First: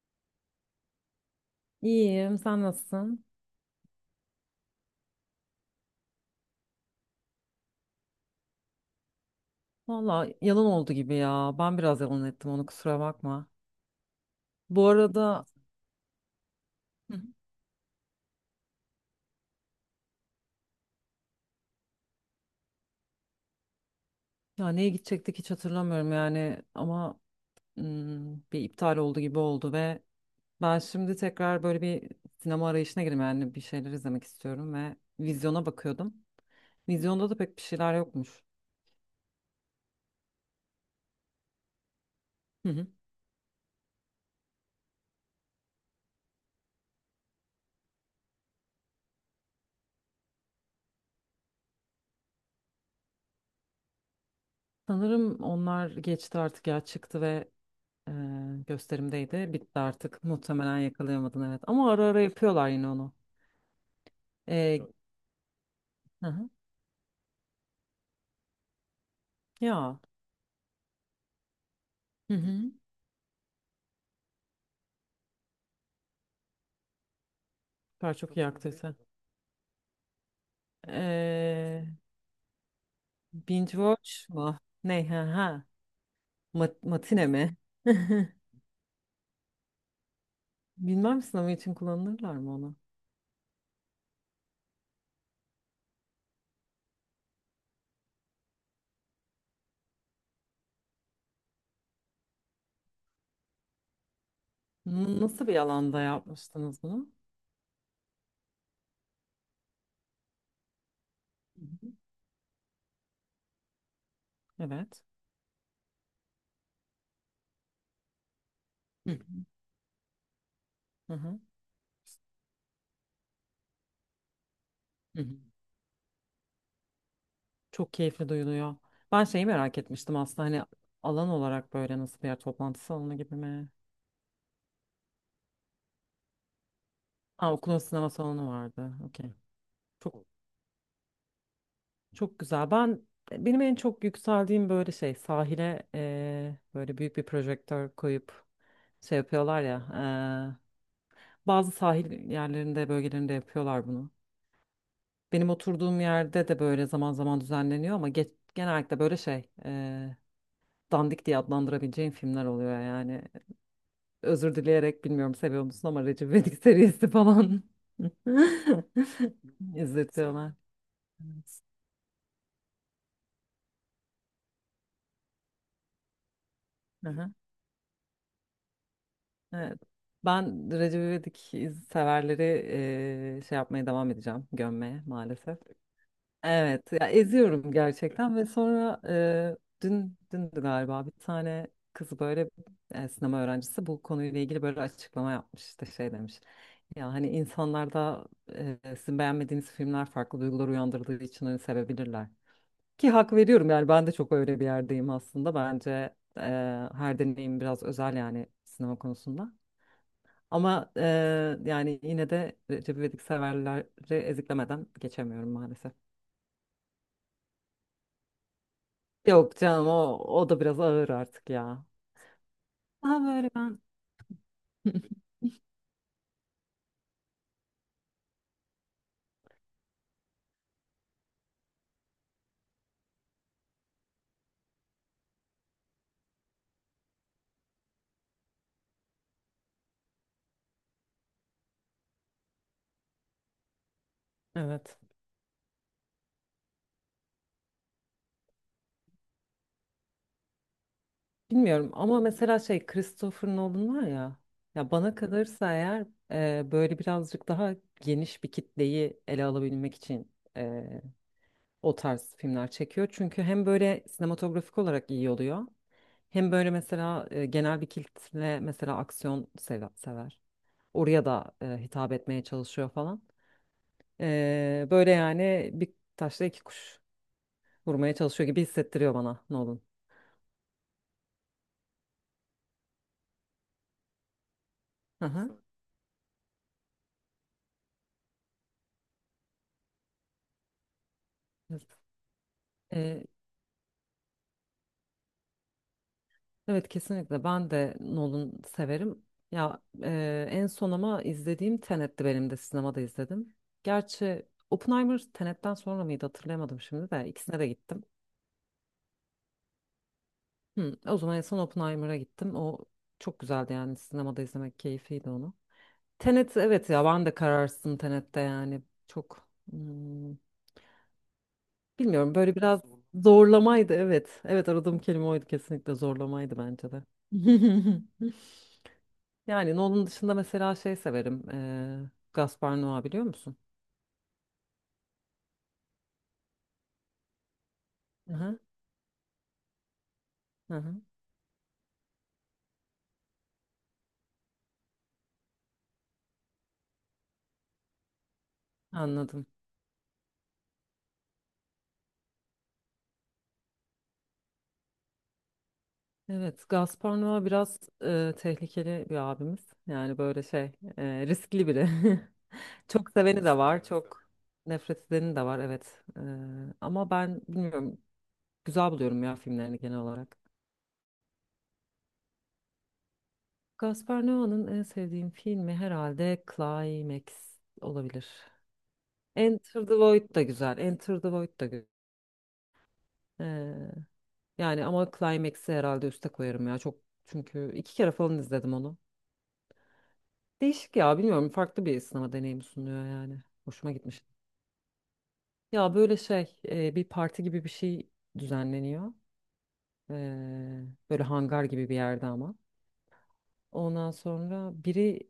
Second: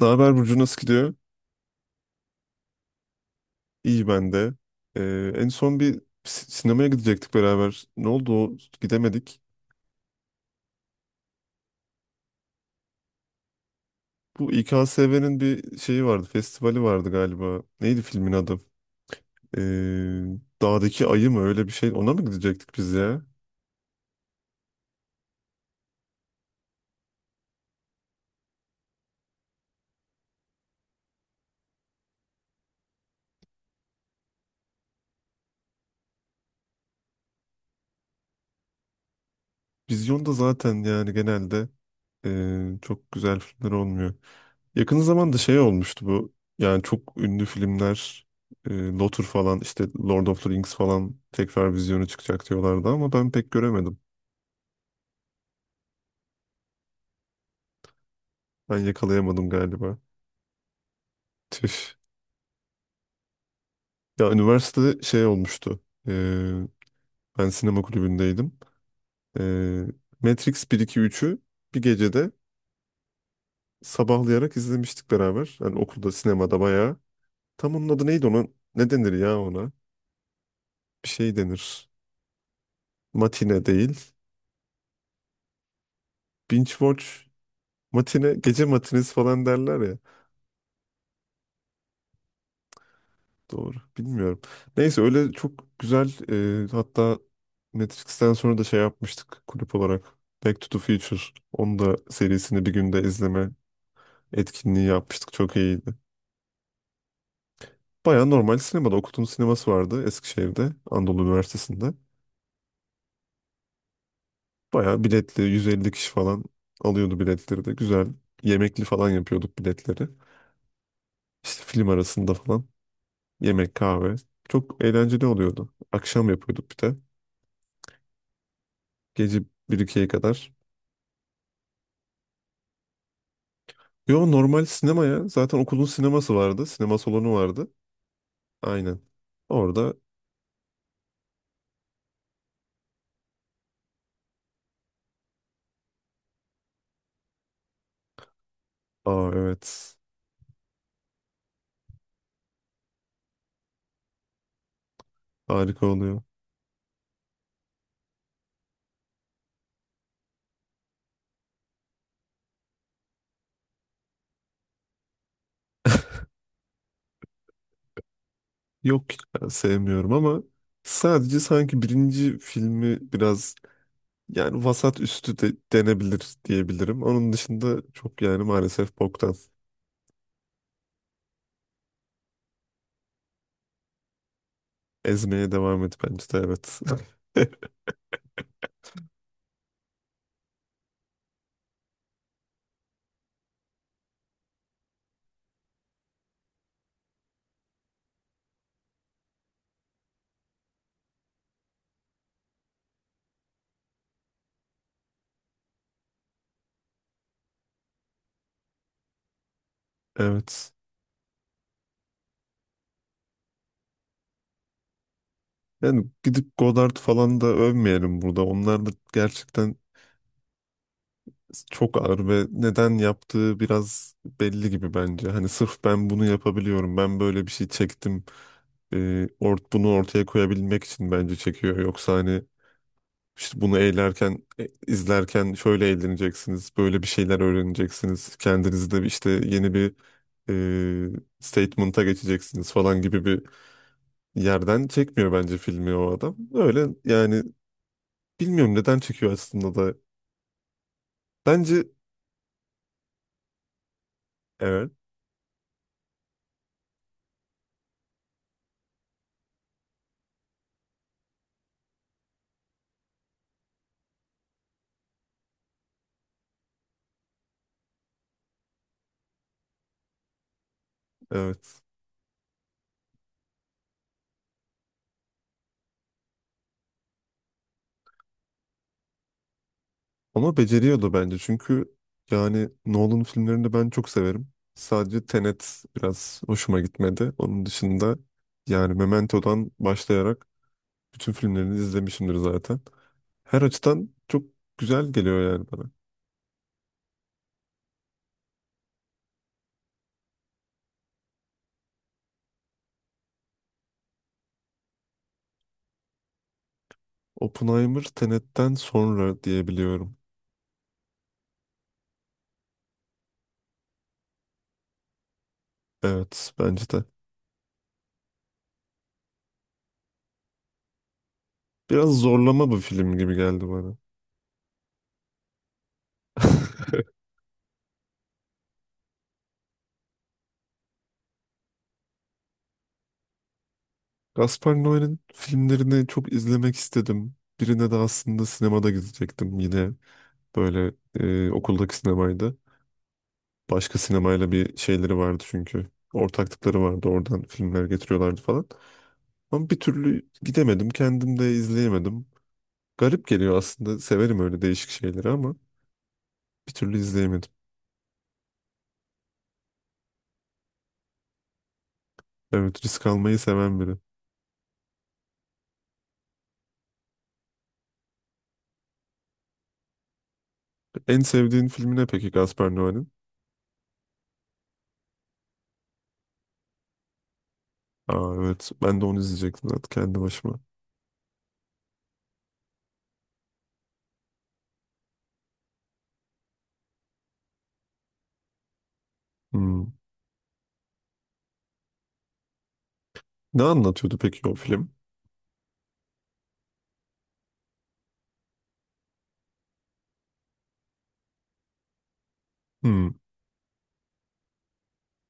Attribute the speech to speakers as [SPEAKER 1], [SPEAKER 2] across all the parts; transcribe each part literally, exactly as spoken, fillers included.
[SPEAKER 1] Ne haber Burcu, nasıl gidiyor?
[SPEAKER 2] İyiyim, sen nasılsın?
[SPEAKER 1] İyi ben de. Ee, en son bir si- sinemaya gidecektik beraber. Ne oldu o? Gidemedik.
[SPEAKER 2] Valla yalan oldu gibi ya. Ben biraz yalan ettim onu, kusura bakma.
[SPEAKER 1] Bu
[SPEAKER 2] Bu
[SPEAKER 1] İKSV'nin
[SPEAKER 2] arada.
[SPEAKER 1] bir şeyi vardı, festivali vardı
[SPEAKER 2] Hı.
[SPEAKER 1] galiba. Neydi filmin adı? Ee, Dağdaki Ayı mı öyle bir şey? Ona mı gidecektik biz ya?
[SPEAKER 2] Ya, neye gidecektik hiç hatırlamıyorum yani, ama hmm, bir iptal oldu gibi oldu ve ben şimdi tekrar böyle bir sinema arayışına girdim, yani bir şeyler izlemek istiyorum ve vizyona bakıyordum. Vizyonda da pek bir şeyler yokmuş.
[SPEAKER 1] Vizyonda zaten yani genelde
[SPEAKER 2] Hı
[SPEAKER 1] ee,
[SPEAKER 2] hı.
[SPEAKER 1] çok güzel filmler olmuyor. Yakın zamanda şey olmuştu bu. Yani çok ünlü filmler e, Lotur falan, işte Lord of the Rings falan tekrar vizyonu çıkacak diyorlardı ama ben pek göremedim.
[SPEAKER 2] Sanırım onlar geçti artık, ya çıktı ve e,
[SPEAKER 1] Ben yakalayamadım
[SPEAKER 2] gösterimdeydi. Bitti
[SPEAKER 1] galiba.
[SPEAKER 2] artık. Muhtemelen yakalayamadın, evet. Ama
[SPEAKER 1] Tüh.
[SPEAKER 2] ara ara yapıyorlar yine onu.
[SPEAKER 1] Ya
[SPEAKER 2] E,
[SPEAKER 1] üniversitede şey olmuştu. E,
[SPEAKER 2] Evet.
[SPEAKER 1] ben sinema kulübündeydim. E,
[SPEAKER 2] Ya.
[SPEAKER 1] Matrix bir iki üçü bir gecede
[SPEAKER 2] Hı hı.
[SPEAKER 1] sabahlayarak izlemiştik beraber. Yani okulda sinemada bayağı. Tam onun adı
[SPEAKER 2] Süper,
[SPEAKER 1] neydi
[SPEAKER 2] çok
[SPEAKER 1] ona?
[SPEAKER 2] iyi
[SPEAKER 1] Ne
[SPEAKER 2] aktivite.
[SPEAKER 1] denir ya ona? Bir şey
[SPEAKER 2] Ee,
[SPEAKER 1] denir. Matine
[SPEAKER 2] binge
[SPEAKER 1] değil.
[SPEAKER 2] watch mu? Ne? Ha, ha. Ma-
[SPEAKER 1] Binge
[SPEAKER 2] matine
[SPEAKER 1] watch.
[SPEAKER 2] mi?
[SPEAKER 1] Matine, gece matinesi falan derler ya.
[SPEAKER 2] Bilmem sınavı için kullanırlar mı onu?
[SPEAKER 1] Doğru. Bilmiyorum. Neyse öyle çok güzel, e, hatta Matrix'ten sonra da şey yapmıştık kulüp olarak. Back to the Future. Onu da serisini bir günde izleme etkinliği
[SPEAKER 2] N-
[SPEAKER 1] yapmıştık.
[SPEAKER 2] Nasıl
[SPEAKER 1] Çok
[SPEAKER 2] bir
[SPEAKER 1] iyiydi.
[SPEAKER 2] alanda yapmıştınız bunu?
[SPEAKER 1] Baya normal sinemada. Okut'un sineması vardı Eskişehir'de. Anadolu
[SPEAKER 2] Hı hı.
[SPEAKER 1] Üniversitesi'nde.
[SPEAKER 2] Evet.
[SPEAKER 1] Baya biletli yüz elli kişi falan alıyordu, biletleri de güzel. Yemekli falan
[SPEAKER 2] Hı hı.
[SPEAKER 1] yapıyorduk biletleri.
[SPEAKER 2] Hı hı.
[SPEAKER 1] İşte film arasında falan. Yemek, kahve. Çok
[SPEAKER 2] Hı
[SPEAKER 1] eğlenceli
[SPEAKER 2] hı.
[SPEAKER 1] oluyordu. Akşam yapıyorduk bir de.
[SPEAKER 2] Çok keyifli duyuluyor. Ben
[SPEAKER 1] Gece
[SPEAKER 2] şeyi merak
[SPEAKER 1] bir ikiye
[SPEAKER 2] etmiştim aslında,
[SPEAKER 1] kadar.
[SPEAKER 2] hani alan olarak böyle nasıl bir yer, toplantı salonu gibi mi?
[SPEAKER 1] Yo, normal sinema ya. Zaten okulun sineması vardı. Sinema salonu
[SPEAKER 2] Ha,
[SPEAKER 1] vardı.
[SPEAKER 2] okulun sinema salonu vardı.
[SPEAKER 1] Aynen.
[SPEAKER 2] Okey.
[SPEAKER 1] Orada.
[SPEAKER 2] Çok, çok güzel. Ben benim en çok yükseldiğim böyle şey, sahile eee, böyle büyük bir projektör koyup şey
[SPEAKER 1] Aa,
[SPEAKER 2] yapıyorlar
[SPEAKER 1] evet.
[SPEAKER 2] ya. eee, bazı sahil yerlerinde, bölgelerinde yapıyorlar bunu. Benim
[SPEAKER 1] Harika
[SPEAKER 2] oturduğum
[SPEAKER 1] oluyor.
[SPEAKER 2] yerde de böyle zaman zaman düzenleniyor, ama ge- genellikle böyle şey, eee, dandik diye adlandırabileceğim filmler oluyor yani. Özür dileyerek, bilmiyorum seviyor musun, ama Recep İvedik serisi falan
[SPEAKER 1] Yok ya, sevmiyorum ama
[SPEAKER 2] izletiyorlar.
[SPEAKER 1] sadece
[SPEAKER 2] Evet.
[SPEAKER 1] sanki birinci filmi biraz yani vasat üstü de denebilir diyebilirim.
[SPEAKER 2] Evet.
[SPEAKER 1] Onun dışında çok yani maalesef boktan.
[SPEAKER 2] Evet. Ben Recep İvedik iz- severleri eee, şey yapmaya devam edeceğim. Gömmeye,
[SPEAKER 1] Ezmeye
[SPEAKER 2] maalesef.
[SPEAKER 1] devam et bence de, evet.
[SPEAKER 2] Evet. Ya, eziyorum gerçekten ve sonra eee, dün dündü galiba bir tane kız böyle, e, sinema öğrencisi, bu konuyla ilgili böyle açıklama yapmış. İşte şey demiş. Ya hani insanlarda, e, sizin beğenmediğiniz filmler farklı duygular uyandırdığı için hani sevebilirler. Ki hak veriyorum yani, ben de çok öyle bir yerdeyim aslında. Bence e, her deneyim biraz özel, yani sinema konusunda.
[SPEAKER 1] Evet.
[SPEAKER 2] Ama e, yani yine de Recep İvedik severleri eziklemeden geçemiyorum maalesef.
[SPEAKER 1] Yani gidip Godard falan da övmeyelim burada. Onlar da
[SPEAKER 2] Yok
[SPEAKER 1] gerçekten.
[SPEAKER 2] canım, o, o da biraz ağır artık ya.
[SPEAKER 1] Çok ağır ve neden
[SPEAKER 2] Daha böyle
[SPEAKER 1] yaptığı
[SPEAKER 2] ben.
[SPEAKER 1] biraz belli gibi bence. Hani sırf ben bunu yapabiliyorum, ben böyle bir şey çektim. E, ort bunu ortaya koyabilmek için bence çekiyor. Yoksa hani işte bunu eğlerken, e, izlerken şöyle eğleneceksiniz, böyle bir şeyler öğreneceksiniz. Kendinizi de işte yeni bir e, statement'a geçeceksiniz falan gibi bir yerden
[SPEAKER 2] Evet.
[SPEAKER 1] çekmiyor bence filmi o adam. Öyle yani bilmiyorum neden çekiyor aslında da. Bence
[SPEAKER 2] Bilmiyorum, ama mesela şey, Christopher Nolan var ya,
[SPEAKER 1] evet,
[SPEAKER 2] ya bana kalırsa eğer e, böyle birazcık daha geniş bir kitleyi ele alabilmek için e, o tarz filmler çekiyor. Çünkü hem böyle sinematografik olarak iyi oluyor, hem böyle mesela e, genel bir kitle mesela aksiyon seva- sever. Oraya da e,
[SPEAKER 1] evet.
[SPEAKER 2] hitap etmeye çalışıyor falan. E, böyle yani, bir taşla iki kuş vurmaya çalışıyor gibi hissettiriyor bana Nolan.
[SPEAKER 1] Ama beceriyordu bence çünkü yani Nolan filmlerini ben çok severim.
[SPEAKER 2] Hı
[SPEAKER 1] Sadece
[SPEAKER 2] hı.
[SPEAKER 1] Tenet biraz hoşuma gitmedi. Onun dışında yani Memento'dan başlayarak bütün filmlerini izlemişimdir zaten.
[SPEAKER 2] Evet.
[SPEAKER 1] Her açıdan çok güzel geliyor yani bana.
[SPEAKER 2] Evet, kesinlikle ben de Nolan severim. Ya, e, en son ama izlediğim Tenet'ti, benim de sinemada izledim. Gerçi Oppenheimer Tenet'ten sonra mıydı, hatırlayamadım şimdi de ikisine de
[SPEAKER 1] Oppenheimer
[SPEAKER 2] gittim.
[SPEAKER 1] Tenet'ten sonra diyebiliyorum.
[SPEAKER 2] Hı, o zaman en son Oppenheimer'a gittim. O çok güzeldi yani, sinemada izlemek keyifliydi onu.
[SPEAKER 1] Evet
[SPEAKER 2] Tenet,
[SPEAKER 1] bence
[SPEAKER 2] evet
[SPEAKER 1] de.
[SPEAKER 2] ya, ben de kararsızım Tenet'te yani çok hmm,
[SPEAKER 1] Biraz
[SPEAKER 2] bilmiyorum, böyle
[SPEAKER 1] zorlama bir
[SPEAKER 2] biraz
[SPEAKER 1] film gibi geldi
[SPEAKER 2] zorlamaydı,
[SPEAKER 1] bana.
[SPEAKER 2] evet. Evet, aradığım kelime oydu, kesinlikle zorlamaydı bence de. Yani Nolan dışında mesela şey severim. eee Gaspar Noé biliyor musun?
[SPEAKER 1] Gaspar Noé'nin filmlerini çok izlemek istedim. Birine de
[SPEAKER 2] Hı
[SPEAKER 1] aslında
[SPEAKER 2] hı.
[SPEAKER 1] sinemada gidecektim yine,
[SPEAKER 2] Hı
[SPEAKER 1] böyle
[SPEAKER 2] hı.
[SPEAKER 1] e, okuldaki sinemaydı. Başka sinemayla bir şeyleri vardı çünkü. Ortaklıkları vardı. Oradan filmler getiriyorlardı falan.
[SPEAKER 2] Anladım.
[SPEAKER 1] Ama bir türlü gidemedim. Kendim de izleyemedim. Garip geliyor aslında. Severim öyle değişik şeyleri ama
[SPEAKER 2] Evet,
[SPEAKER 1] bir türlü
[SPEAKER 2] Gaspar Noé
[SPEAKER 1] izleyemedim.
[SPEAKER 2] biraz eee, tehlikeli bir abimiz. Yani böyle şey, eee, riskli biri.
[SPEAKER 1] Evet, risk
[SPEAKER 2] Çok
[SPEAKER 1] almayı
[SPEAKER 2] seveni de var,
[SPEAKER 1] seven
[SPEAKER 2] evet.
[SPEAKER 1] biri.
[SPEAKER 2] Çok nefret edeni de var, evet. Eee, ama ben bilmiyorum, güzel buluyorum ya filmlerini genel olarak.
[SPEAKER 1] En sevdiğin filmi ne peki Gaspar Noé'nin?
[SPEAKER 2] Gaspar Noé'nin en sevdiğim filmi herhalde Climax olabilir.
[SPEAKER 1] Aa, evet, ben de onu izleyecektim
[SPEAKER 2] Enter
[SPEAKER 1] zaten
[SPEAKER 2] the
[SPEAKER 1] kendi
[SPEAKER 2] Void da
[SPEAKER 1] başıma.
[SPEAKER 2] güzel, Enter the Void da güzel. Yani ama Climax'i herhalde üste koyarım ya. Çok, çünkü iki kere falan izledim onu.
[SPEAKER 1] Hmm.
[SPEAKER 2] Değişik ya, bilmiyorum, farklı bir sinema deneyimi sunuyor yani.
[SPEAKER 1] Ne
[SPEAKER 2] Hoşuma
[SPEAKER 1] anlatıyordu
[SPEAKER 2] gitmiş.
[SPEAKER 1] peki o film?
[SPEAKER 2] Ya böyle şey, e, bir parti gibi bir şey düzenleniyor. Ee, böyle hangar gibi bir yerde ama.
[SPEAKER 1] Hmm.
[SPEAKER 2] Ondan sonra biri,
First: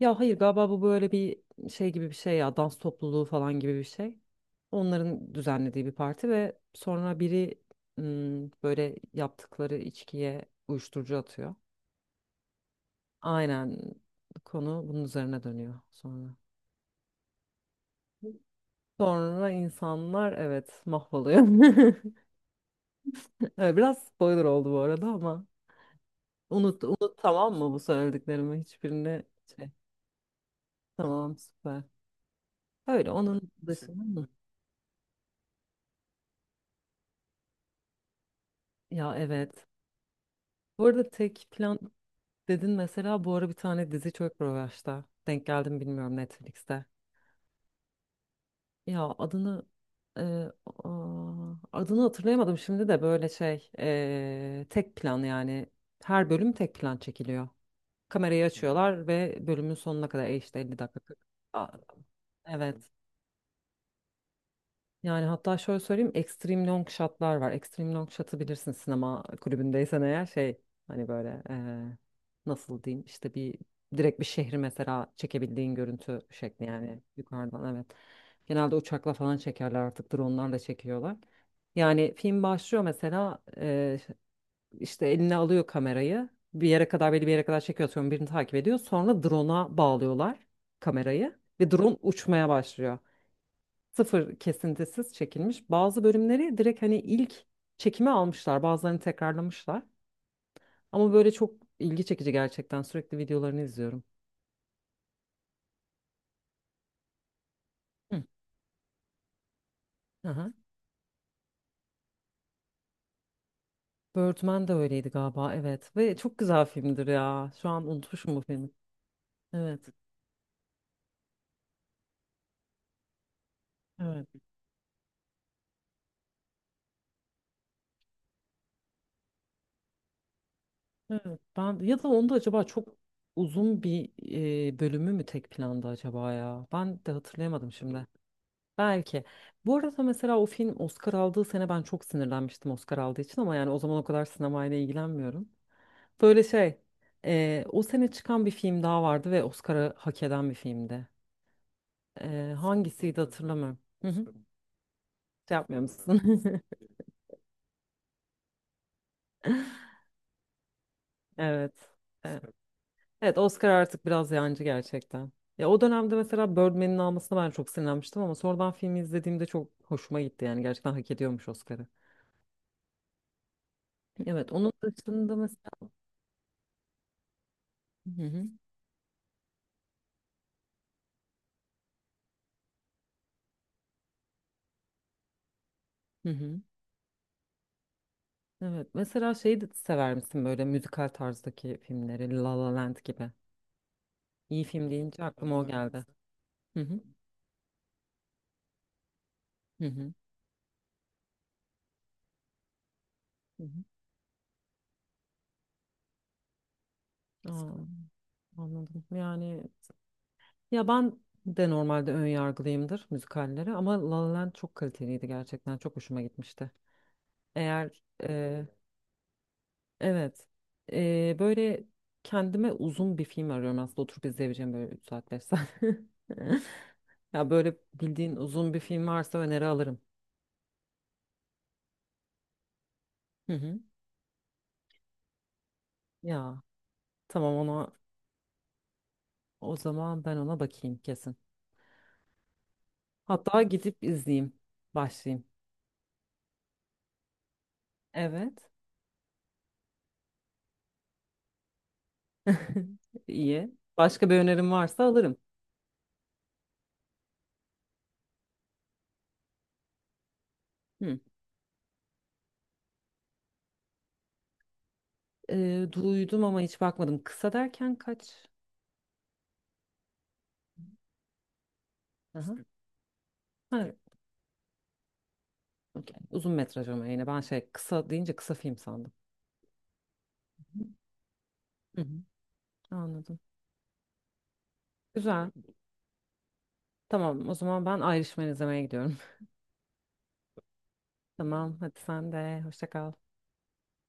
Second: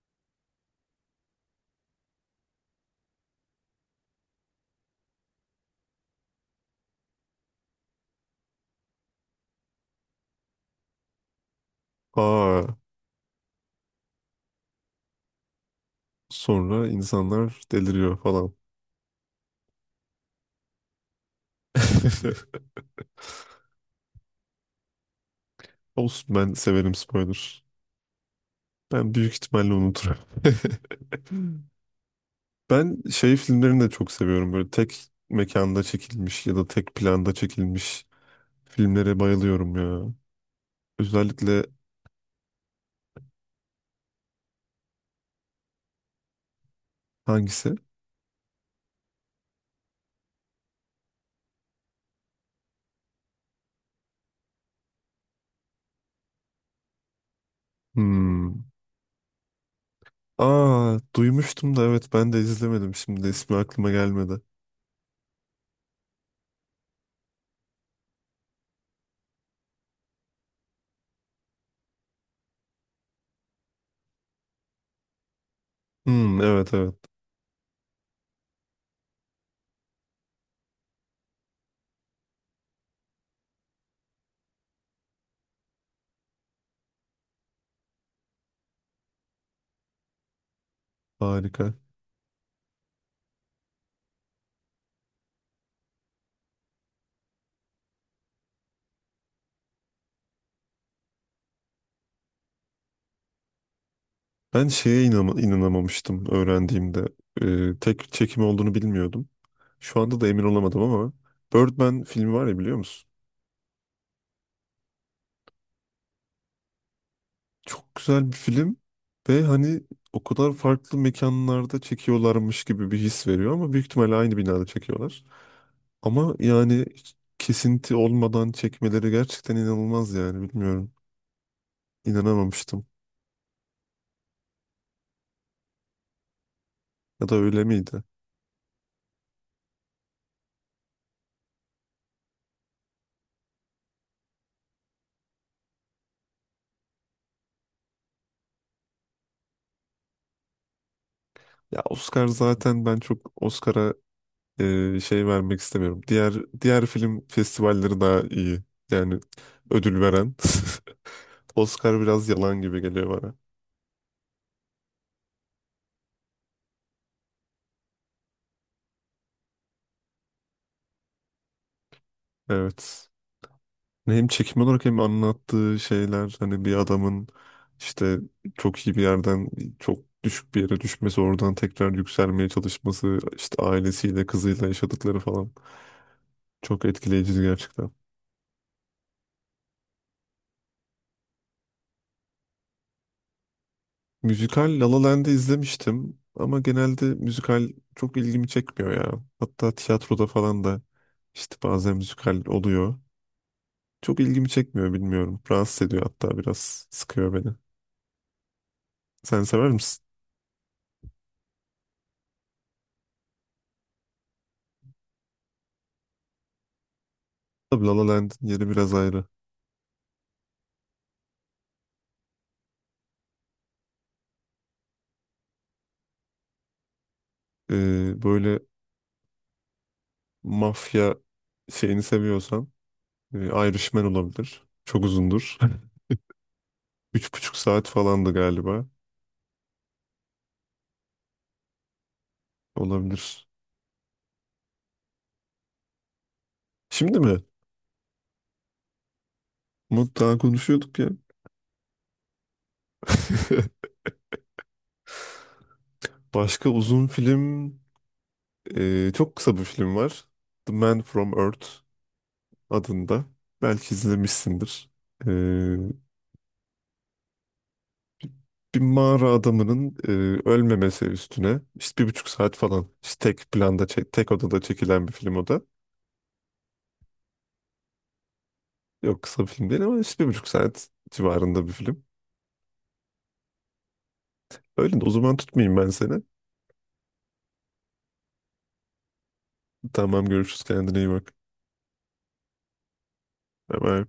[SPEAKER 2] ya hayır, galiba bu böyle bir şey gibi bir şey ya, dans topluluğu falan gibi bir şey. Onların düzenlediği bir parti ve sonra biri ım, böyle yaptıkları içkiye uyuşturucu atıyor.
[SPEAKER 1] Aa,
[SPEAKER 2] Aynen, konu bunun üzerine dönüyor sonra.
[SPEAKER 1] sonra insanlar deliriyor falan.
[SPEAKER 2] Sonra insanlar, evet, mahvoluyor. Evet, biraz spoiler oldu bu arada, ama
[SPEAKER 1] Olsun, ben
[SPEAKER 2] unut
[SPEAKER 1] severim
[SPEAKER 2] unut tamam
[SPEAKER 1] spoiler.
[SPEAKER 2] mı, bu söylediklerimi
[SPEAKER 1] Ben
[SPEAKER 2] hiçbirini
[SPEAKER 1] büyük
[SPEAKER 2] şey,
[SPEAKER 1] ihtimalle unuturum.
[SPEAKER 2] tamam, süper.
[SPEAKER 1] Ben
[SPEAKER 2] Öyle,
[SPEAKER 1] şey
[SPEAKER 2] onun
[SPEAKER 1] filmlerini de
[SPEAKER 2] dışında
[SPEAKER 1] çok
[SPEAKER 2] mı?
[SPEAKER 1] seviyorum. Böyle tek mekanda çekilmiş ya da tek planda çekilmiş
[SPEAKER 2] Ya,
[SPEAKER 1] filmlere
[SPEAKER 2] evet.
[SPEAKER 1] bayılıyorum ya.
[SPEAKER 2] Bu arada tek
[SPEAKER 1] Özellikle
[SPEAKER 2] plan dedin, mesela bu ara bir tane dizi çok revaçta. Denk geldim, bilmiyorum, Netflix'te.
[SPEAKER 1] hangisi?
[SPEAKER 2] Ya adını e, aa, adını hatırlayamadım şimdi de böyle şey, e, tek plan yani her bölüm tek plan çekiliyor. Kamerayı
[SPEAKER 1] Hmm.
[SPEAKER 2] açıyorlar ve bölümün sonuna kadar e işte elli
[SPEAKER 1] Aa,
[SPEAKER 2] dakika. kırk. Aa,
[SPEAKER 1] duymuştum da, evet, ben de
[SPEAKER 2] evet.
[SPEAKER 1] izlemedim. Şimdi de ismi aklıma gelmedi.
[SPEAKER 2] Yani hatta şöyle söyleyeyim, extreme long shot'lar var. Extreme long shot'ı bilirsin sinema kulübündeysen eğer, şey, hani böyle eee, nasıl diyeyim, işte bir direkt bir şehri mesela çekebildiğin görüntü
[SPEAKER 1] Hmm,
[SPEAKER 2] şekli
[SPEAKER 1] evet evet,
[SPEAKER 2] yani, yukarıdan, evet. Genelde uçakla falan çekerler, artık drone'larla çekiyorlar. Yani film başlıyor mesela, eee, işte eline alıyor kamerayı, bir yere kadar belli bir yere kadar çekiyor, sonra birini takip ediyor, sonra drone'a bağlıyorlar kamerayı ve
[SPEAKER 1] harika.
[SPEAKER 2] drone uçmaya başlıyor, sıfır kesintisiz çekilmiş. Bazı bölümleri direkt hani ilk çekime almışlar, bazılarını tekrarlamışlar. Ama böyle çok ilgi çekici gerçekten. Sürekli videolarını izliyorum.
[SPEAKER 1] Ben şeye inama- inanamamıştım öğrendiğimde. Ee, tek
[SPEAKER 2] Hı.
[SPEAKER 1] çekim olduğunu bilmiyordum. Şu anda da emin
[SPEAKER 2] Aha.
[SPEAKER 1] olamadım ama Birdman filmi var ya, biliyor musun?
[SPEAKER 2] Birdman de öyleydi galiba, evet. Ve çok güzel filmdir ya. Şu an
[SPEAKER 1] Çok güzel bir
[SPEAKER 2] unutmuşum bu filmi.
[SPEAKER 1] film ve hani
[SPEAKER 2] Evet,
[SPEAKER 1] o kadar farklı mekanlarda çekiyorlarmış gibi bir his veriyor ama büyük ihtimalle
[SPEAKER 2] evet,
[SPEAKER 1] aynı binada çekiyorlar. Ama yani hiç kesinti olmadan çekmeleri gerçekten inanılmaz yani bilmiyorum.
[SPEAKER 2] evet. Ben ya da onda acaba
[SPEAKER 1] İnanamamıştım.
[SPEAKER 2] çok uzun bir e, bölümü mü tek planda acaba ya? Ben de
[SPEAKER 1] Ya da öyle
[SPEAKER 2] hatırlayamadım
[SPEAKER 1] miydi?
[SPEAKER 2] şimdi. Belki. Bu arada mesela o film Oscar aldığı sene ben çok sinirlenmiştim Oscar aldığı için, ama yani o zaman o kadar sinemayla ilgilenmiyorum. Böyle şey, e, o sene çıkan bir film daha vardı ve Oscar'ı hak eden bir filmdi.
[SPEAKER 1] Ya Oscar
[SPEAKER 2] E,
[SPEAKER 1] zaten, ben
[SPEAKER 2] hangisiydi
[SPEAKER 1] çok
[SPEAKER 2] hatırlamıyorum.
[SPEAKER 1] Oscar'a
[SPEAKER 2] Hı hı.
[SPEAKER 1] e, şey
[SPEAKER 2] Şey
[SPEAKER 1] vermek
[SPEAKER 2] yapmıyor
[SPEAKER 1] istemiyorum.
[SPEAKER 2] musun?
[SPEAKER 1] Diğer diğer film festivalleri daha iyi. Yani ödül veren.
[SPEAKER 2] Evet.
[SPEAKER 1] Oscar biraz
[SPEAKER 2] E,
[SPEAKER 1] yalan gibi geliyor bana.
[SPEAKER 2] Evet, Oscar artık biraz yancı gerçekten. Ya o dönemde mesela Birdman'in almasına ben çok sinirlenmiştim, ama sonradan filmi izlediğimde çok hoşuma gitti yani, gerçekten hak ediyormuş Oscar'ı.
[SPEAKER 1] Evet. Hem
[SPEAKER 2] Evet,
[SPEAKER 1] çekim
[SPEAKER 2] onun
[SPEAKER 1] olarak hem
[SPEAKER 2] dışında
[SPEAKER 1] anlattığı
[SPEAKER 2] mesela.
[SPEAKER 1] şeyler, hani bir adamın işte
[SPEAKER 2] Hı hı.
[SPEAKER 1] çok iyi bir yerden çok düşük bir yere düşmesi, oradan tekrar yükselmeye çalışması, işte ailesiyle kızıyla yaşadıkları falan
[SPEAKER 2] Hı hı.
[SPEAKER 1] çok etkileyiciydi gerçekten.
[SPEAKER 2] Evet. Mesela şeyi de sever misin, böyle müzikal tarzdaki filmleri, La La Land gibi. İyi
[SPEAKER 1] Müzikal La
[SPEAKER 2] film
[SPEAKER 1] La
[SPEAKER 2] deyince
[SPEAKER 1] Land'i
[SPEAKER 2] aklıma o geldi.
[SPEAKER 1] izlemiştim ama
[SPEAKER 2] Hı hı.
[SPEAKER 1] genelde müzikal çok ilgimi çekmiyor ya. Hatta
[SPEAKER 2] Hı hı.
[SPEAKER 1] tiyatroda falan da işte bazen müzikal oluyor.
[SPEAKER 2] Hı hı.
[SPEAKER 1] Çok ilgimi çekmiyor, bilmiyorum. Rahatsız ediyor, hatta biraz sıkıyor beni.
[SPEAKER 2] Aa, anladım.
[SPEAKER 1] Sen
[SPEAKER 2] Yani
[SPEAKER 1] sever misin?
[SPEAKER 2] ya ben de normalde ön yargılıyımdır müzikallere, ama La La Land çok kaliteliydi gerçekten. Çok hoşuma gitmişti.
[SPEAKER 1] Tabii La
[SPEAKER 2] Eğer
[SPEAKER 1] La Land'in
[SPEAKER 2] e,
[SPEAKER 1] yeri biraz ayrı.
[SPEAKER 2] evet e, böyle kendime uzun bir film arıyorum aslında, oturup izleyebileceğim böyle üç saat beş saat. Ya böyle
[SPEAKER 1] Ee,
[SPEAKER 2] bildiğin
[SPEAKER 1] böyle
[SPEAKER 2] uzun bir film varsa öneri alırım.
[SPEAKER 1] mafya şeyini seviyorsan e,
[SPEAKER 2] Hı hı.
[SPEAKER 1] Irishman olabilir. Çok uzundur.
[SPEAKER 2] Ya.
[SPEAKER 1] Üç buçuk
[SPEAKER 2] Tamam,
[SPEAKER 1] saat
[SPEAKER 2] ona
[SPEAKER 1] falandı galiba.
[SPEAKER 2] o zaman ben ona bakayım kesin.
[SPEAKER 1] Olabilir.
[SPEAKER 2] Hatta gidip izleyeyim. Başlayayım.
[SPEAKER 1] Şimdi mi?
[SPEAKER 2] Evet.
[SPEAKER 1] Umut daha konuşuyorduk ya.
[SPEAKER 2] İyi. Başka bir önerim varsa alırım.
[SPEAKER 1] Başka uzun film, e, çok kısa bir film var. The Man
[SPEAKER 2] Hı.
[SPEAKER 1] from Earth adında. Belki izlemişsindir. E,
[SPEAKER 2] Ee, duydum ama hiç bakmadım. Kısa derken kaç?
[SPEAKER 1] bir mağara adamının e, ölmemesi üstüne, işte bir buçuk saat
[SPEAKER 2] Aha.
[SPEAKER 1] falan, işte tek planda
[SPEAKER 2] Ha,
[SPEAKER 1] çek- tek odada çekilen bir film o da.
[SPEAKER 2] okey. Uzun metraj, ama yine ben şey, kısa deyince kısa film sandım.
[SPEAKER 1] Yok, kısa bir film değil ama işte bir buçuk saat civarında bir
[SPEAKER 2] Hı
[SPEAKER 1] film.
[SPEAKER 2] hı. Anladım.
[SPEAKER 1] Öyle de, o zaman
[SPEAKER 2] Güzel.
[SPEAKER 1] tutmayayım ben seni.
[SPEAKER 2] Tamam o zaman ben Irishman izlemeye gidiyorum.
[SPEAKER 1] Tamam, görüşürüz, kendine iyi bak.
[SPEAKER 2] Tamam, hadi sen de hoşça kal.
[SPEAKER 1] Bye bye.